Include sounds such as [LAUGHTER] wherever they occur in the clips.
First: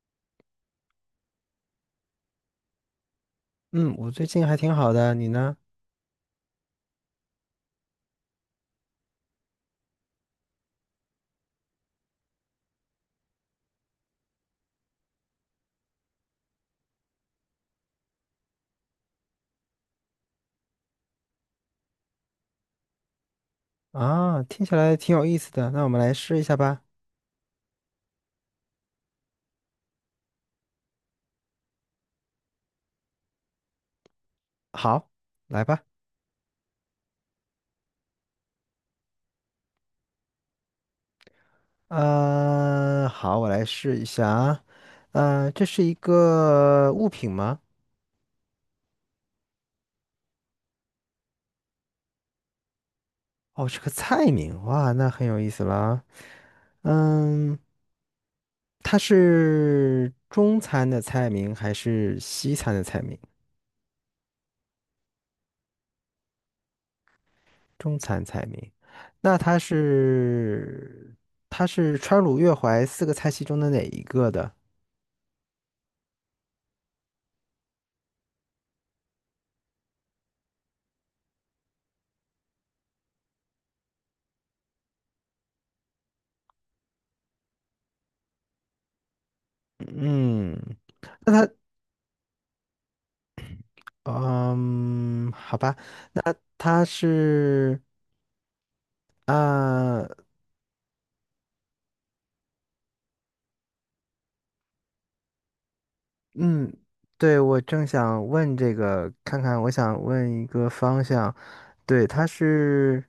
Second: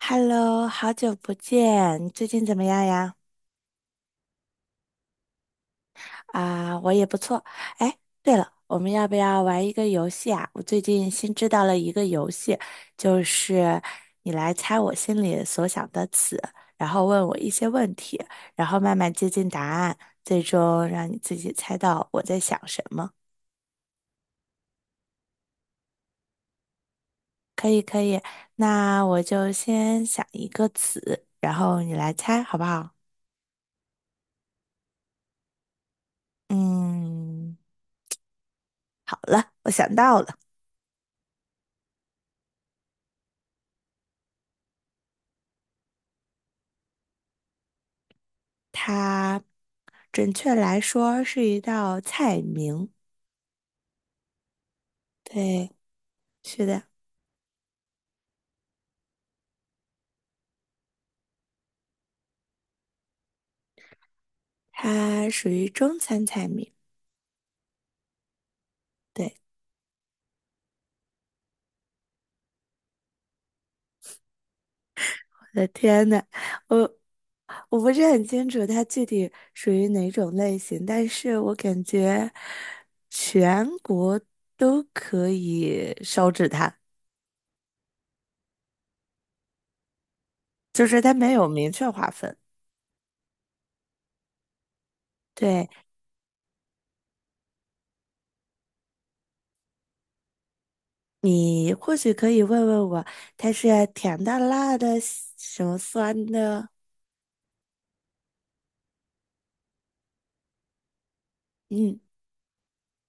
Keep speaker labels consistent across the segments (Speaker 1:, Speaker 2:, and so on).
Speaker 1: Hello，好久不见，你最近怎么样呀？
Speaker 2: 嗯，我最近还挺好的，你呢？
Speaker 1: 啊，我也不错。哎，对了，我们要不要玩一个游戏啊？我最近新知道了一个游戏，就是你来猜我心里所想的词，然后问我一些问题，然后慢慢接近答案，最终让你自己猜到我在想什么。
Speaker 2: 啊，听起来挺有意思的，那我们来试一下吧。
Speaker 1: 可以，可以。那我就先想一个词，然后你来猜，好不好？
Speaker 2: 好，来吧。
Speaker 1: 嗯，好了，我想到了，
Speaker 2: 好，我来试一下啊。这是一个物品吗？
Speaker 1: 它。准确来说是一道菜名。
Speaker 2: 哦，是个菜名，哇，那很有意思
Speaker 1: 对，
Speaker 2: 了啊。
Speaker 1: 是的，
Speaker 2: 嗯，它是中餐的菜名还是西餐的菜名？
Speaker 1: 它属于中餐菜名。
Speaker 2: 中餐菜名。那
Speaker 1: 对，
Speaker 2: 它是它是川鲁粤淮四个菜系中的哪一个的？
Speaker 1: 我的天呐，我我不是很清楚它具体属于哪种类型，但是我感觉全国都可以烧制它，
Speaker 2: 嗯，
Speaker 1: 就是它没
Speaker 2: 那
Speaker 1: 有
Speaker 2: 他，
Speaker 1: 明确划分。
Speaker 2: 嗯，好
Speaker 1: 对，
Speaker 2: 吧，那他是啊，
Speaker 1: 你或许可以问问我，它是甜的、辣的、什么酸的？
Speaker 2: 嗯，对，我正想问这个，看看，我想问一个方向，
Speaker 1: 嗯。
Speaker 2: 对，它是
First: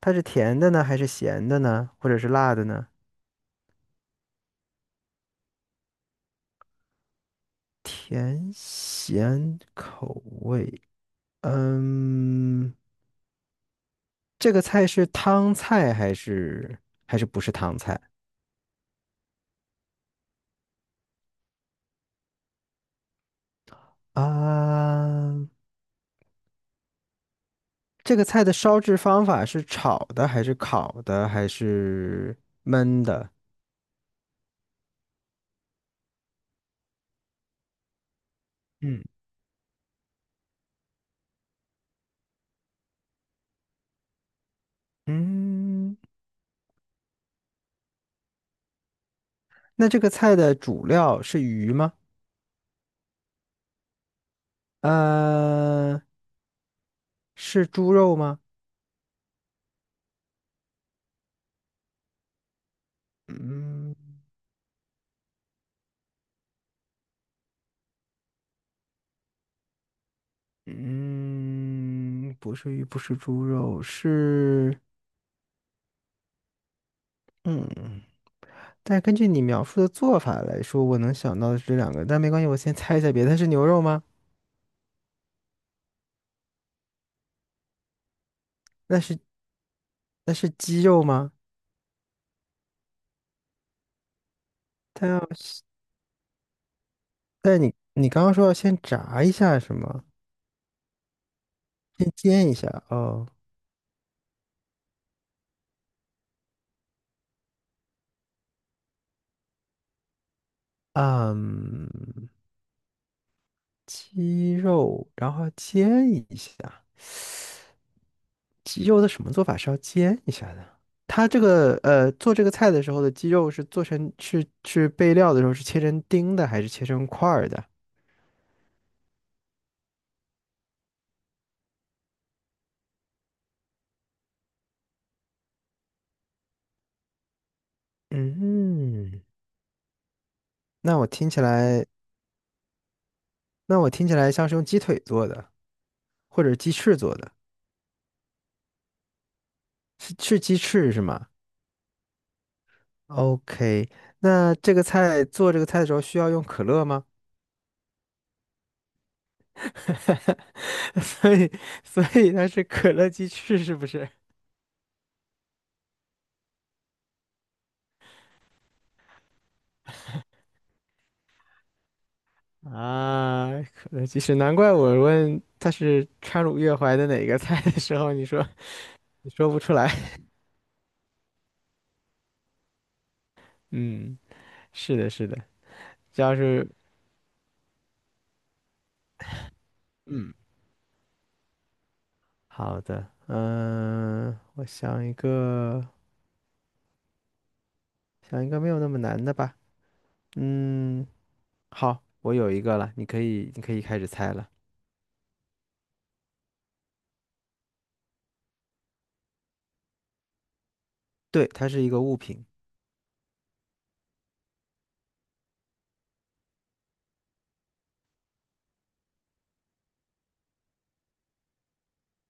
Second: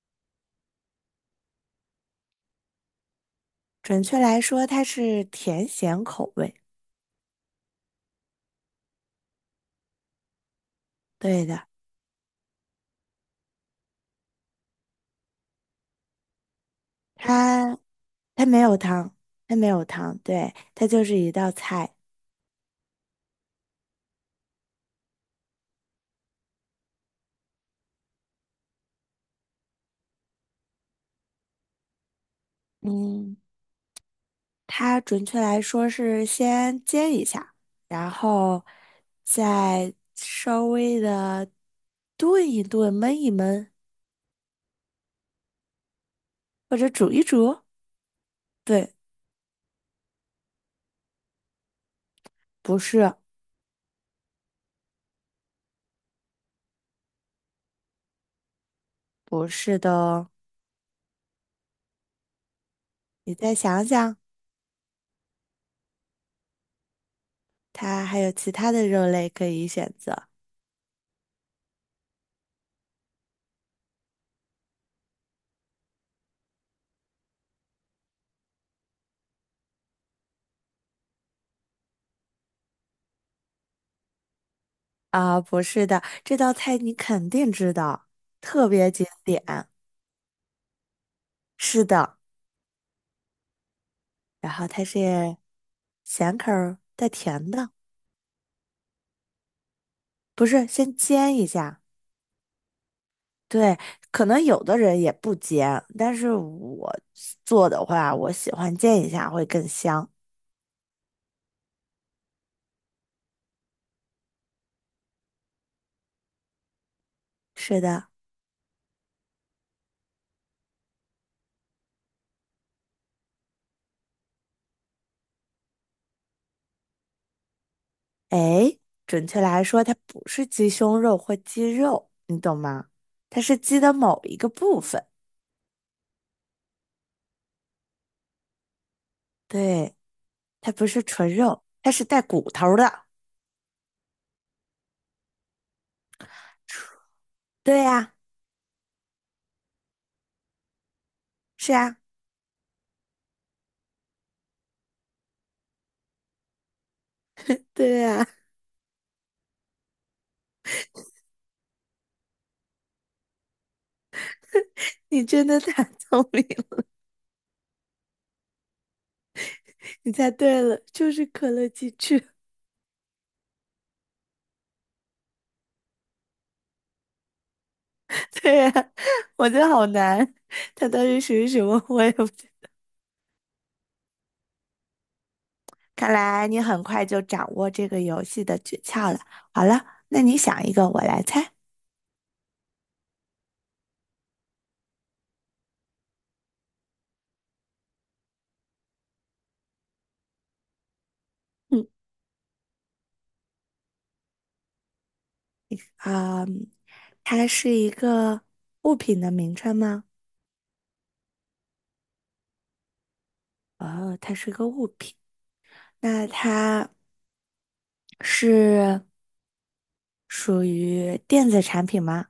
Speaker 2: 它是甜的呢，还是咸的呢，或者是辣的呢？
Speaker 1: 准确来说，它是甜咸口味。
Speaker 2: 甜咸口味，
Speaker 1: 对的，
Speaker 2: 嗯，这个菜是汤菜还是还是不是汤
Speaker 1: 它
Speaker 2: 菜
Speaker 1: 它没有汤，它没有汤，对，它就是一道菜。
Speaker 2: 啊？这个菜的烧制方法是炒的，还是烤的，还是焖的？
Speaker 1: 嗯，它准确来说是先煎一下，然后
Speaker 2: 嗯，
Speaker 1: 再稍微的炖一炖、焖一焖，
Speaker 2: 嗯，
Speaker 1: 或者煮一煮。对，
Speaker 2: 那这个菜的主料是鱼吗？
Speaker 1: 不是，
Speaker 2: 呃，是猪肉吗？
Speaker 1: 不是的哦，你再想
Speaker 2: 嗯
Speaker 1: 想，它还有其他的肉类可以选择。
Speaker 2: 嗯，不是鱼，不是猪肉，是嗯。但根据你描述的做法来说，我能想到的是这两个，但没关系，我先猜一下别的。它是牛肉吗？
Speaker 1: 啊，不是的，这道菜你肯定知道，特别
Speaker 2: 那
Speaker 1: 经
Speaker 2: 是
Speaker 1: 典。
Speaker 2: 那是鸡肉吗？
Speaker 1: 是的，然后它
Speaker 2: 它要
Speaker 1: 是
Speaker 2: 是
Speaker 1: 咸口儿带甜
Speaker 2: 但
Speaker 1: 的，
Speaker 2: 你刚刚说要先炸一下是吗？
Speaker 1: 不是先煎一下。
Speaker 2: 先煎一下哦，
Speaker 1: 对，可能有的人也不煎，但是我做的话，我喜欢煎一下会更香。
Speaker 2: 嗯，鸡肉，然后煎一下。
Speaker 1: 是的，
Speaker 2: 鸡肉的什么做法是要煎一下的？它这个做这个菜的时候的鸡肉是做成是备料的时候是切成丁的还是切成块儿的？
Speaker 1: 哎，准确来说，它不是鸡胸肉或鸡肉，你懂吗？它是鸡的某一个部分，
Speaker 2: 嗯，
Speaker 1: 对，它不
Speaker 2: 那
Speaker 1: 是
Speaker 2: 我
Speaker 1: 纯
Speaker 2: 听起
Speaker 1: 肉，
Speaker 2: 来，
Speaker 1: 它是带骨头的。
Speaker 2: 那我听起来像是用鸡腿做的，或者鸡翅做的，
Speaker 1: 对呀、
Speaker 2: 是鸡翅是吗？
Speaker 1: 是啊，
Speaker 2: OK，那这个菜做这个菜的时候需要用可乐吗？
Speaker 1: [LAUGHS] 对啊，
Speaker 2: [LAUGHS] 所以，所以它是可乐鸡翅是不是？
Speaker 1: [LAUGHS] 你真的太聪明了，[LAUGHS] 你猜对了，就是可乐鸡翅。
Speaker 2: 啊，可乐鸡翅，难怪我问它是川鲁粤淮的哪个菜的时候，
Speaker 1: [LAUGHS] 对啊，
Speaker 2: 你
Speaker 1: [LAUGHS] 我
Speaker 2: 说
Speaker 1: 觉
Speaker 2: 不
Speaker 1: 得
Speaker 2: 出
Speaker 1: 好
Speaker 2: 来。[LAUGHS]
Speaker 1: 难，它到底属于什么 [LAUGHS] 我也不知道
Speaker 2: 嗯，是的，是的，
Speaker 1: 看
Speaker 2: 这要
Speaker 1: 来你
Speaker 2: 是
Speaker 1: 很快就掌握这个游戏的诀窍了。好了，那
Speaker 2: 嗯，
Speaker 1: 你想一个，我来猜。
Speaker 2: 好的，嗯，我想一个，想一个没有那么难的吧。嗯，
Speaker 1: 嗯
Speaker 2: 好，我有一个了，你可以开始猜了。
Speaker 1: 啊，它是一个物品的名称吗？
Speaker 2: 对，它是一个物品。
Speaker 1: 哦，它是个物品。那它是属于电子产品吗？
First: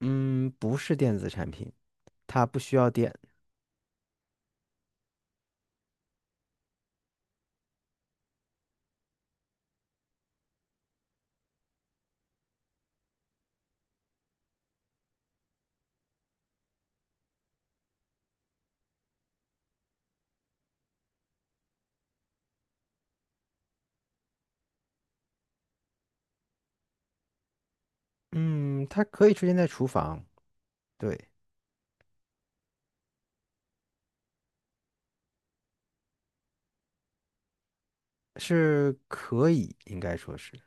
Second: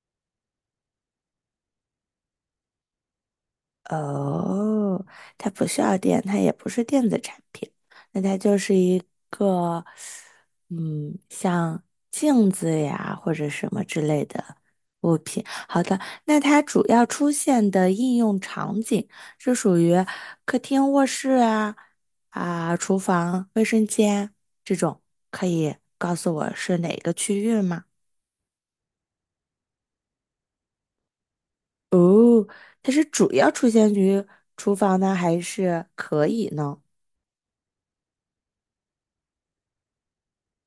Speaker 2: 嗯，不是电子产品，它不需要电。
Speaker 1: 哦，它不需要电，它也不是电子产品，那它就是一个，嗯，像镜子呀或者什么之类的物品。好的，那它主要出现的应用场景是属于客厅、卧室啊、啊、厨房、卫生间这种，可以告诉我是哪个区域吗？
Speaker 2: 嗯，它可以出现在厨房，对，
Speaker 1: 它是主要出现于厨房呢，还是可以呢？
Speaker 2: 是可以，应该说是。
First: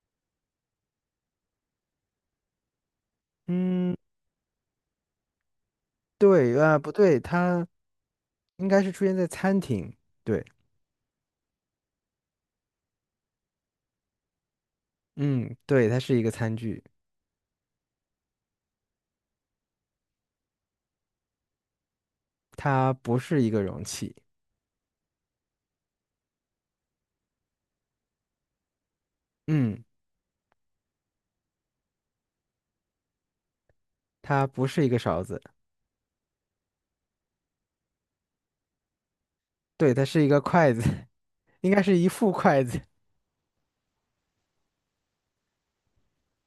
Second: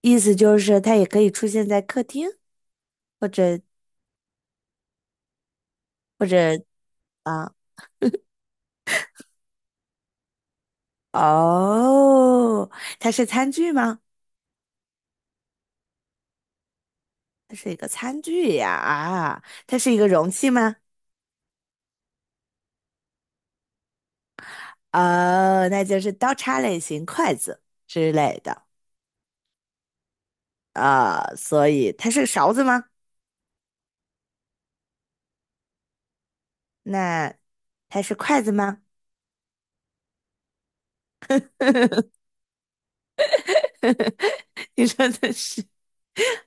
Speaker 1: 意思就是它也可以出现在客厅，或者
Speaker 2: 嗯，
Speaker 1: 或者
Speaker 2: 对，啊，不对，
Speaker 1: 啊，
Speaker 2: 它应该是出现在餐厅，对，
Speaker 1: 哦，它是餐具吗？
Speaker 2: 嗯，对，它是一个餐具，
Speaker 1: 它是一个餐具呀，啊，它是一个容器吗？
Speaker 2: 它不是一个容器，
Speaker 1: 哦，那就是刀叉类型、筷子之类的
Speaker 2: 嗯，
Speaker 1: 啊，所以它是勺子吗？
Speaker 2: 它不是一个勺子，
Speaker 1: 那它是筷子吗？
Speaker 2: 对，它是一个筷子，[LAUGHS] 应该是一
Speaker 1: [LAUGHS]
Speaker 2: 副筷子。[LAUGHS]
Speaker 1: 你说的是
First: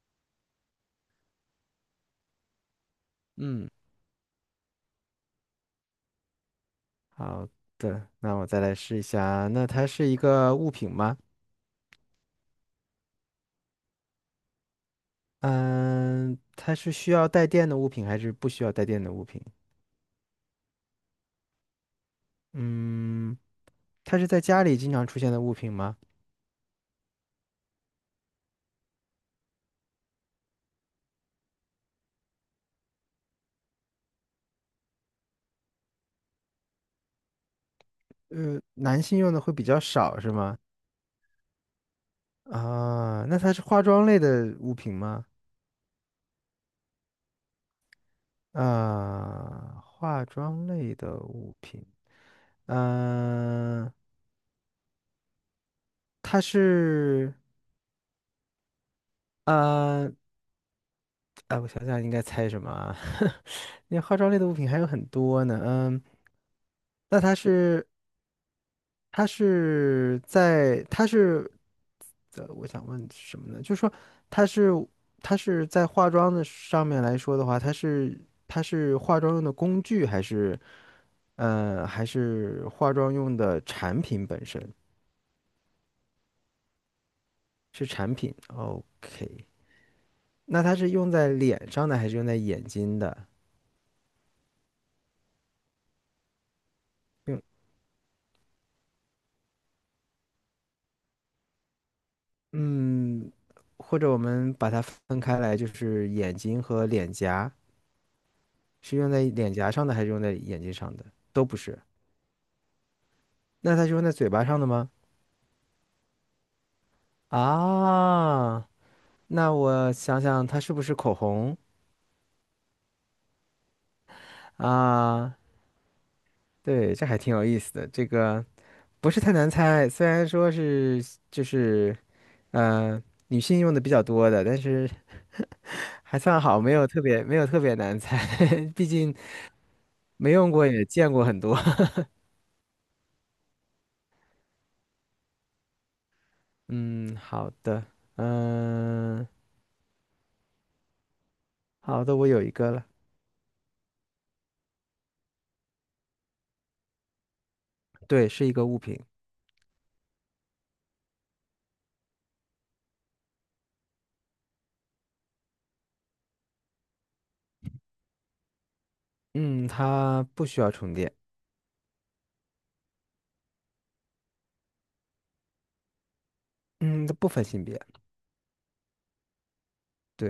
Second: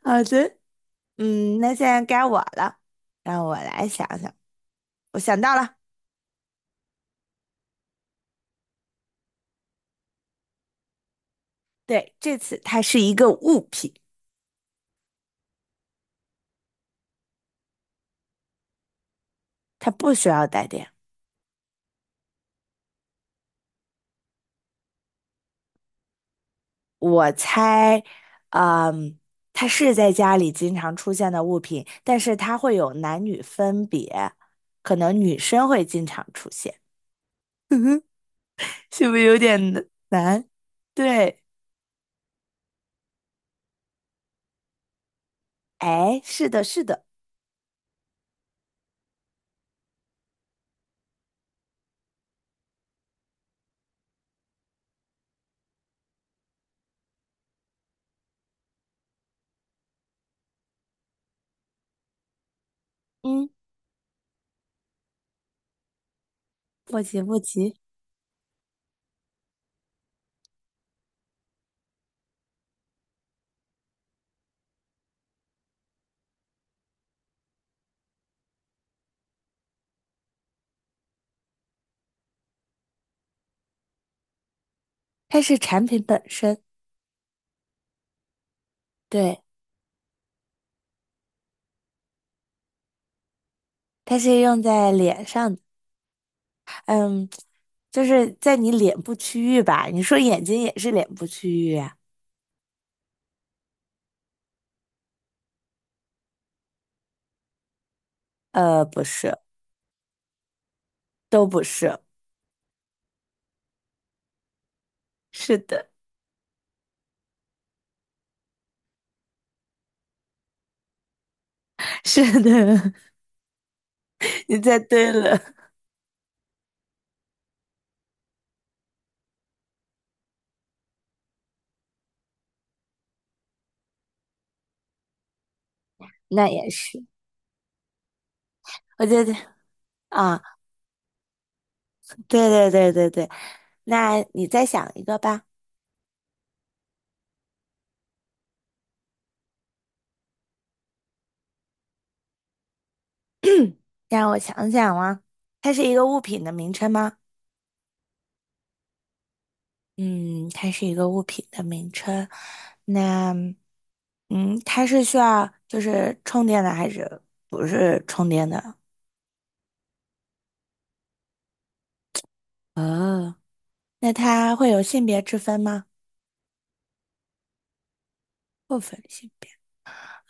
Speaker 1: 好的，嗯，那现在该我了，让我
Speaker 2: 嗯，
Speaker 1: 来想想，我想到了，
Speaker 2: 好的，那我再来试一下，那它是一个物品吗？
Speaker 1: 对，这次它是一个物品。
Speaker 2: 嗯，它是需要带电的物品还是不需要带电的物品？
Speaker 1: 它不需要带电。
Speaker 2: 嗯，它是在家里经常出现的物品吗？
Speaker 1: 我猜，嗯，它是在家里经常出现的物品，但是它会有男女分别，可能女生会经常出现。[LAUGHS]
Speaker 2: 男
Speaker 1: 是不
Speaker 2: 性
Speaker 1: 是
Speaker 2: 用
Speaker 1: 有
Speaker 2: 的会比
Speaker 1: 点
Speaker 2: 较
Speaker 1: 难？
Speaker 2: 少是吗？
Speaker 1: 对，
Speaker 2: 啊，那它是化妆类的物品吗？
Speaker 1: 哎，是的，是的，
Speaker 2: 啊，化妆类的物品，嗯，它是，呃，哎，我想想应该猜什么啊？
Speaker 1: 嗯，
Speaker 2: [LAUGHS] 那化妆类的物品还有很多呢，嗯，
Speaker 1: 不
Speaker 2: 那
Speaker 1: 急
Speaker 2: 它
Speaker 1: 不急，
Speaker 2: 是。它是在，它是，我想问什么呢？就是说，它是，它是在化妆的上面来说的话，它是，它是化妆用的工具，还是，还是化妆用的产品本身？
Speaker 1: 它是产品本身，
Speaker 2: 是产品。哦
Speaker 1: 对，
Speaker 2: OK，那它是用在脸上的，还是用在眼睛的？
Speaker 1: 它是用在脸上的，嗯，
Speaker 2: 用，
Speaker 1: 就是在你脸部区域吧？你说眼睛也是脸部区域啊？
Speaker 2: 嗯，或者我们把它分开来，就是眼睛和脸颊，
Speaker 1: 呃，
Speaker 2: 是
Speaker 1: 不
Speaker 2: 用在
Speaker 1: 是，
Speaker 2: 脸颊上的，还是用在眼睛上的？
Speaker 1: 都
Speaker 2: 都不
Speaker 1: 不
Speaker 2: 是。
Speaker 1: 是，
Speaker 2: 那他是用在嘴巴上的吗？
Speaker 1: 是的。
Speaker 2: 啊，那我想想，它是不是口红
Speaker 1: [LAUGHS] 是的，[LAUGHS] 你猜对
Speaker 2: 啊？
Speaker 1: 了，
Speaker 2: 对，这还挺有意思的。这个不是太难猜，虽然说是就是呃女性用的比较多的，但是还算
Speaker 1: 那
Speaker 2: 好，
Speaker 1: 也
Speaker 2: 没有特
Speaker 1: 是。
Speaker 2: 别没有特别难猜，[LAUGHS] 毕
Speaker 1: 我
Speaker 2: 竟
Speaker 1: 觉得
Speaker 2: 没
Speaker 1: 啊，
Speaker 2: 用过也见过很多。[LAUGHS]
Speaker 1: 对对对对对，那你再想一个吧，
Speaker 2: 嗯，好的，嗯、好的，我有一个了。
Speaker 1: 让我想想啊，它是一个物品的名称吗？
Speaker 2: 对，是一个物品。
Speaker 1: 嗯，它是一个物品的名称，那嗯，它是需要就是充电的还是不是充电的？
Speaker 2: 嗯，它不需要充电。
Speaker 1: 哦，那它会有性别之分吗？
Speaker 2: 嗯，它不分性别。
Speaker 1: 不分性。别。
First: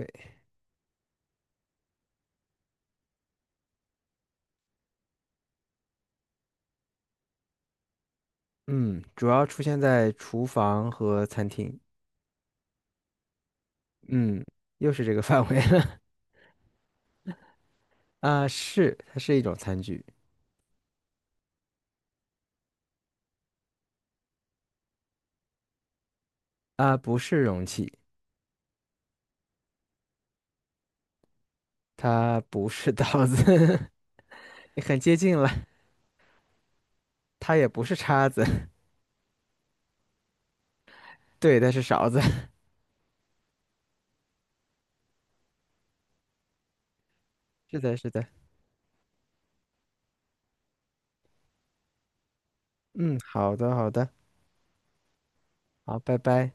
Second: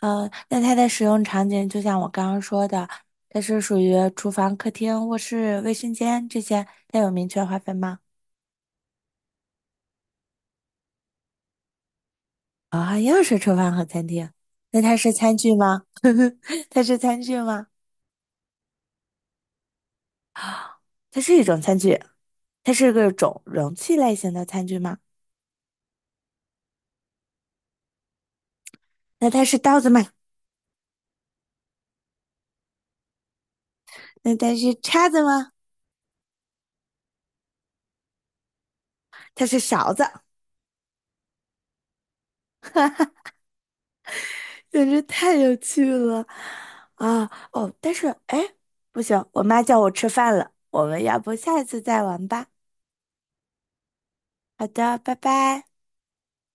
Speaker 1: 呃，那它的使用场景就像我刚刚说的，它是属于厨房、客厅、卧室、卫生间这些，它有明确划分吗？
Speaker 2: 嗯，主要出现在厨房和餐厅。
Speaker 1: 啊、又是厨房和餐厅，
Speaker 2: 嗯，
Speaker 1: 那
Speaker 2: 又
Speaker 1: 它
Speaker 2: 是
Speaker 1: 是
Speaker 2: 这个 [LAUGHS]
Speaker 1: 餐
Speaker 2: 范
Speaker 1: 具
Speaker 2: 围
Speaker 1: 吗？
Speaker 2: 了。
Speaker 1: [LAUGHS] 它是餐具吗？
Speaker 2: [LAUGHS] 啊，是，它是一种餐具。
Speaker 1: 它是一种餐具，它是个种容器类型的餐具吗？
Speaker 2: 啊，不是容器，
Speaker 1: 那它是刀子吗？
Speaker 2: 它不是刀子，[LAUGHS]
Speaker 1: 那它是
Speaker 2: 很
Speaker 1: 叉
Speaker 2: 接
Speaker 1: 子
Speaker 2: 近了。
Speaker 1: 吗？
Speaker 2: 它也不是叉子，
Speaker 1: 它是勺子，
Speaker 2: [LAUGHS] 对，它是勺子。[LAUGHS]
Speaker 1: 简直太有趣了啊！哦，
Speaker 2: 是
Speaker 1: 但
Speaker 2: 的，
Speaker 1: 是
Speaker 2: 是的。
Speaker 1: 哎，不行，我妈叫我吃饭了，我们要不下一次再玩吧？
Speaker 2: 嗯，好的，好的，
Speaker 1: 好的，拜拜。
Speaker 2: 好，拜拜。